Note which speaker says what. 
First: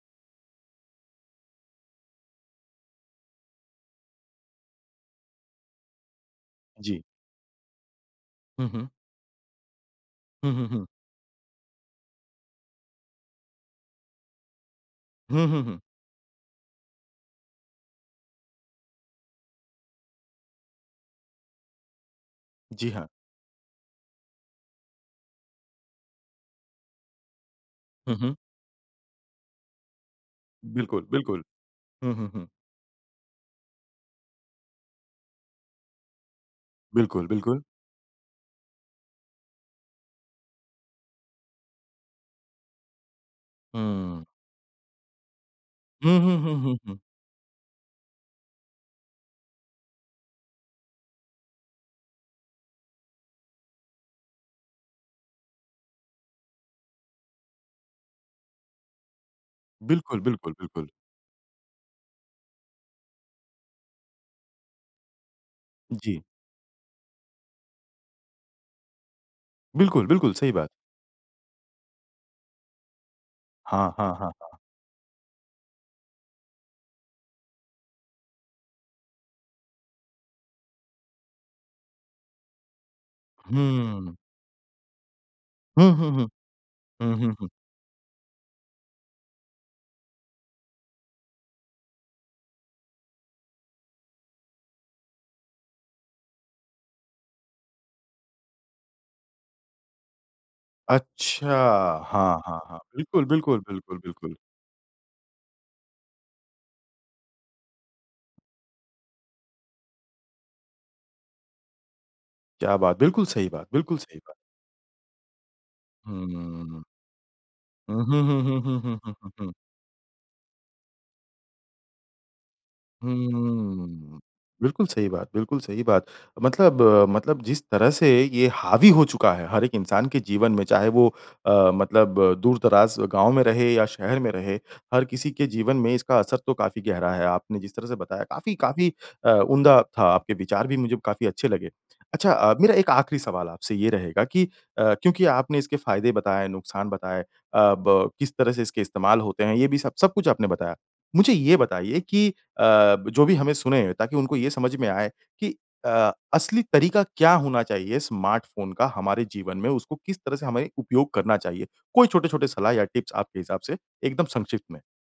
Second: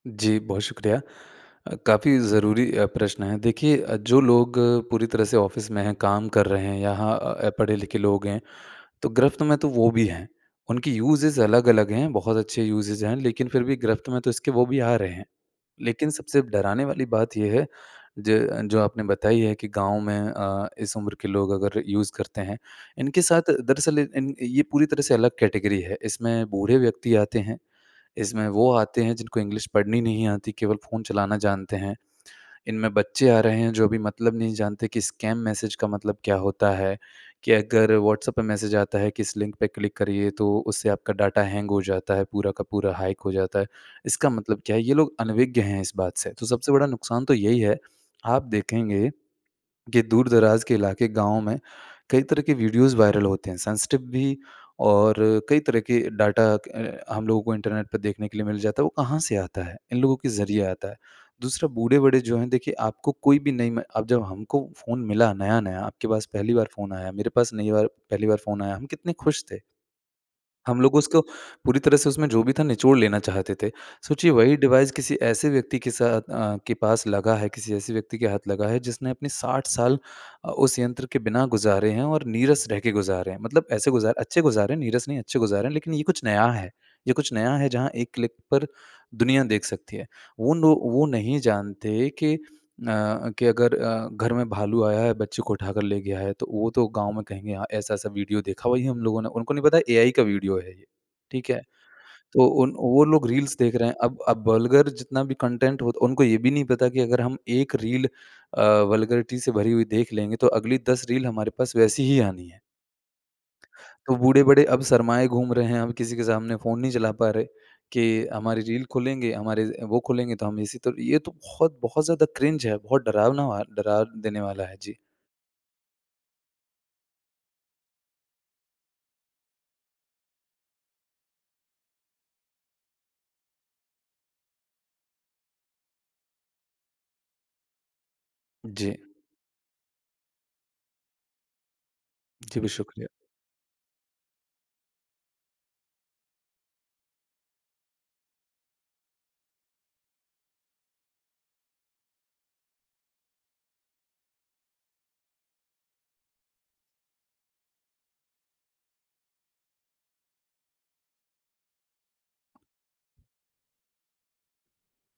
Speaker 1: जी, बहुत शुक्रिया। अ, काफ़ी ज़रूरी अ, प्रश्न है, देखिए जो लोग पूरी तरह से ऑफिस में हैं, काम कर रहे हैं,
Speaker 2: जी।
Speaker 1: यहाँ पढ़े-लिखे लोग हैं,
Speaker 2: हुँ, हुँ।
Speaker 1: तो गिरफ्त में तो वो भी हैं।
Speaker 2: हुँ, हुँ, हुँ।
Speaker 1: उनकी यूज़ेज़ अलग-अलग हैं, बहुत अच्छे यूज़ेज़ हैं लेकिन फिर भी गिरफ्त में तो इसके वो भी आ रहे हैं,
Speaker 2: हुँ, हुँ, हुँ।
Speaker 1: लेकिन सबसे डराने वाली बात ये है ज जो आपने बताई है कि गाँव में अ, इस उम्र के लोग अगर यूज़ करते हैं,
Speaker 2: जी, हाँ।
Speaker 1: इनके साथ दरअसल इन ये पूरी तरह से अलग कैटेगरी है, इसमें बूढ़े व्यक्ति आते हैं,
Speaker 2: हुँ, हुँ।
Speaker 1: इसमें वो आते हैं जिनको इंग्लिश पढ़नी नहीं आती, केवल फ़ोन
Speaker 2: बिल्कुल,
Speaker 1: चलाना
Speaker 2: बिल्कुल।
Speaker 1: जानते हैं,
Speaker 2: हुँ, हुँ, हुँ।
Speaker 1: इनमें बच्चे आ रहे हैं जो अभी मतलब नहीं जानते कि स्कैम मैसेज का मतलब क्या होता है,
Speaker 2: बिल्कुल,
Speaker 1: कि
Speaker 2: बिल्कुल।
Speaker 1: अगर व्हाट्सऐप पे मैसेज आता है कि इस लिंक पे क्लिक करिए तो उससे आपका डाटा हैंग हो जाता है, पूरा का पूरा हैक हो जाता है,
Speaker 2: हुँ।
Speaker 1: इसका मतलब क्या है? ये लोग अनविज्ञ हैं इस बात
Speaker 2: हुँ,
Speaker 1: से,
Speaker 2: हुँ,
Speaker 1: तो
Speaker 2: हुँ,
Speaker 1: सबसे
Speaker 2: हुँ,
Speaker 1: बड़ा
Speaker 2: हुँ।
Speaker 1: नुकसान तो यही है। आप देखेंगे, कि दूर-दराज के इलाके, गाँव में कई तरह के वीडियोज़ वायरल होते हैं, सेंसिटिव भी और कई तरह के डाटा अ, हम लोगों को इंटरनेट पे देखने के लिए मिल जाता है, वो कहाँ से आता है? इन लोगों
Speaker 2: बिल्कुल,
Speaker 1: के
Speaker 2: बिल्कुल,
Speaker 1: जरिए
Speaker 2: बिल्कुल।
Speaker 1: आता है। दूसरा बूढ़े-बड़े जो हैं देखिए आपको कोई भी नई मैं अब जब हमको फ़ोन मिला नया-नया, आपके
Speaker 2: जी।
Speaker 1: पास पहली बार फ़ोन आया, मेरे पास नई बार पहली बार फ़ोन आया। हम कितने खुश थे?
Speaker 2: बिल्कुल, बिल्कुल, सही बात।
Speaker 1: हम लोग उसको पूरी तरह से उसमें जो भी था निचोड़ लेना चाहते थे।
Speaker 2: हाँ, हाँ, हाँ,
Speaker 1: सोचिए वही
Speaker 2: हाँ।
Speaker 1: डिवाइस किसी ऐसे व्यक्ति के साथ अ, के पास लगा है, किसी ऐसे व्यक्ति के हाथ लगा है जिसने अपने 60 साल अ, उस यंत्र के बिना गुजारे हैं और नीरस रह के गुजारे हैं, मतलब ऐसे
Speaker 2: हुँ।
Speaker 1: गुजारे अच्छे गुजारे हैं, नीरस नहीं अच्छे गुजारे हैं
Speaker 2: हुँ,
Speaker 1: लेकिन ये
Speaker 2: हुँ,
Speaker 1: कुछ
Speaker 2: हुँ,
Speaker 1: नया है। ये
Speaker 2: हुँ,
Speaker 1: कुछ
Speaker 2: हुँ, हुँ।
Speaker 1: नया है जहाँ एक क्लिक पर दुनिया देख सकती है। वो नो वो नहीं जानते कि अ, कि अगर अ, घर में भालू आया है, बच्चे को उठाकर ले गया है तो वो तो गाँव में कहेंगे हाँ ऐसा-ऐसा वीडियो देखा वही हम लोगों ने उनको नहीं पता एआई का वीडियो है ये,
Speaker 2: अच्छा!
Speaker 1: ठीक है?
Speaker 2: हाँ,
Speaker 1: तो
Speaker 2: हाँ,
Speaker 1: उन
Speaker 2: हाँ।
Speaker 1: वो
Speaker 2: बिल्कुल,
Speaker 1: लोग रील्स
Speaker 2: बिल्कुल,
Speaker 1: देख रहे हैं।
Speaker 2: बिल्कुल,
Speaker 1: अब
Speaker 2: बिल्कुल।
Speaker 1: अब वल्गर जितना भी कंटेंट हो उनको ये भी नहीं पता कि अगर हम 1 रील अ, वल्गैरिटी से भरी हुई देख लेंगे तो अगली 10 रील हमारे पास वैसी ही आनी है।
Speaker 2: क्या बात! बिल्कुल सही बात, बिल्कुल
Speaker 1: तो
Speaker 2: सही बात।
Speaker 1: बूढ़े-बड़े अब शर्माए घूम रहे हैं, अब किसी के
Speaker 2: हुँ, हुँ,
Speaker 1: सामने
Speaker 2: हुँ,
Speaker 1: फ़ोन
Speaker 2: हुँ।
Speaker 1: नहीं चला पा रहे,
Speaker 2: हुँ, हुँ,
Speaker 1: कि
Speaker 2: हुँ, हुँ,
Speaker 1: हमारी
Speaker 2: हुँ,
Speaker 1: रील
Speaker 2: हुँ, हुँ, हुँ,
Speaker 1: खुलेंगे,
Speaker 2: हुँ।
Speaker 1: हमारे वो खुलेंगे तो हम इसी तो ये तो बहुत-बहुत ज़्यादा क्रिंज है, बहुत डरावना व डरा
Speaker 2: हुँ,
Speaker 1: देने वाला है
Speaker 2: बिल्कुल
Speaker 1: जी।
Speaker 2: सही बात, बिल्कुल सही बात। मतलब मतलब जिस तरह से ये हावी हो चुका है हर एक इंसान के जीवन में, चाहे वो अ, मतलब दूर-दराज गाँव में रहे या शहर में रहे, हर किसी के जीवन में इसका असर तो काफ़ी गहरा है, आपने जिस तरह से बताया, काफ़ी काफ़ी
Speaker 1: जी।
Speaker 2: अ, उम्दा था, आपके विचार भी मुझे काफ़ी अच्छे लगे। अच्छा अ,
Speaker 1: जी, ब
Speaker 2: मेरा 1
Speaker 1: शुक्रिया।
Speaker 2: आखिरी सवाल आपसे ये रहेगा कि अ, क्योंकि आपने इसके फ़ायदे बताए, नुकसान बताए, अ, ब किस तरह से इसके इस्तेमाल होते हैं, ये भी सब सब कुछ आपने बताया। मुझे ये बताइए कि अ, जो भी हमें सुनें, ताकि उनको ये समझ में आए कि अ, असली तरीका क्या होना चाहिए स्मार्टफ़ोन का हमारे जीवन में? उसको किस तरह से हमें उपयोग करना चाहिए? कोई छोटे-छोटे सलाह या टिप्स आपके हिसाब से, एकदम संक्षिप्त में।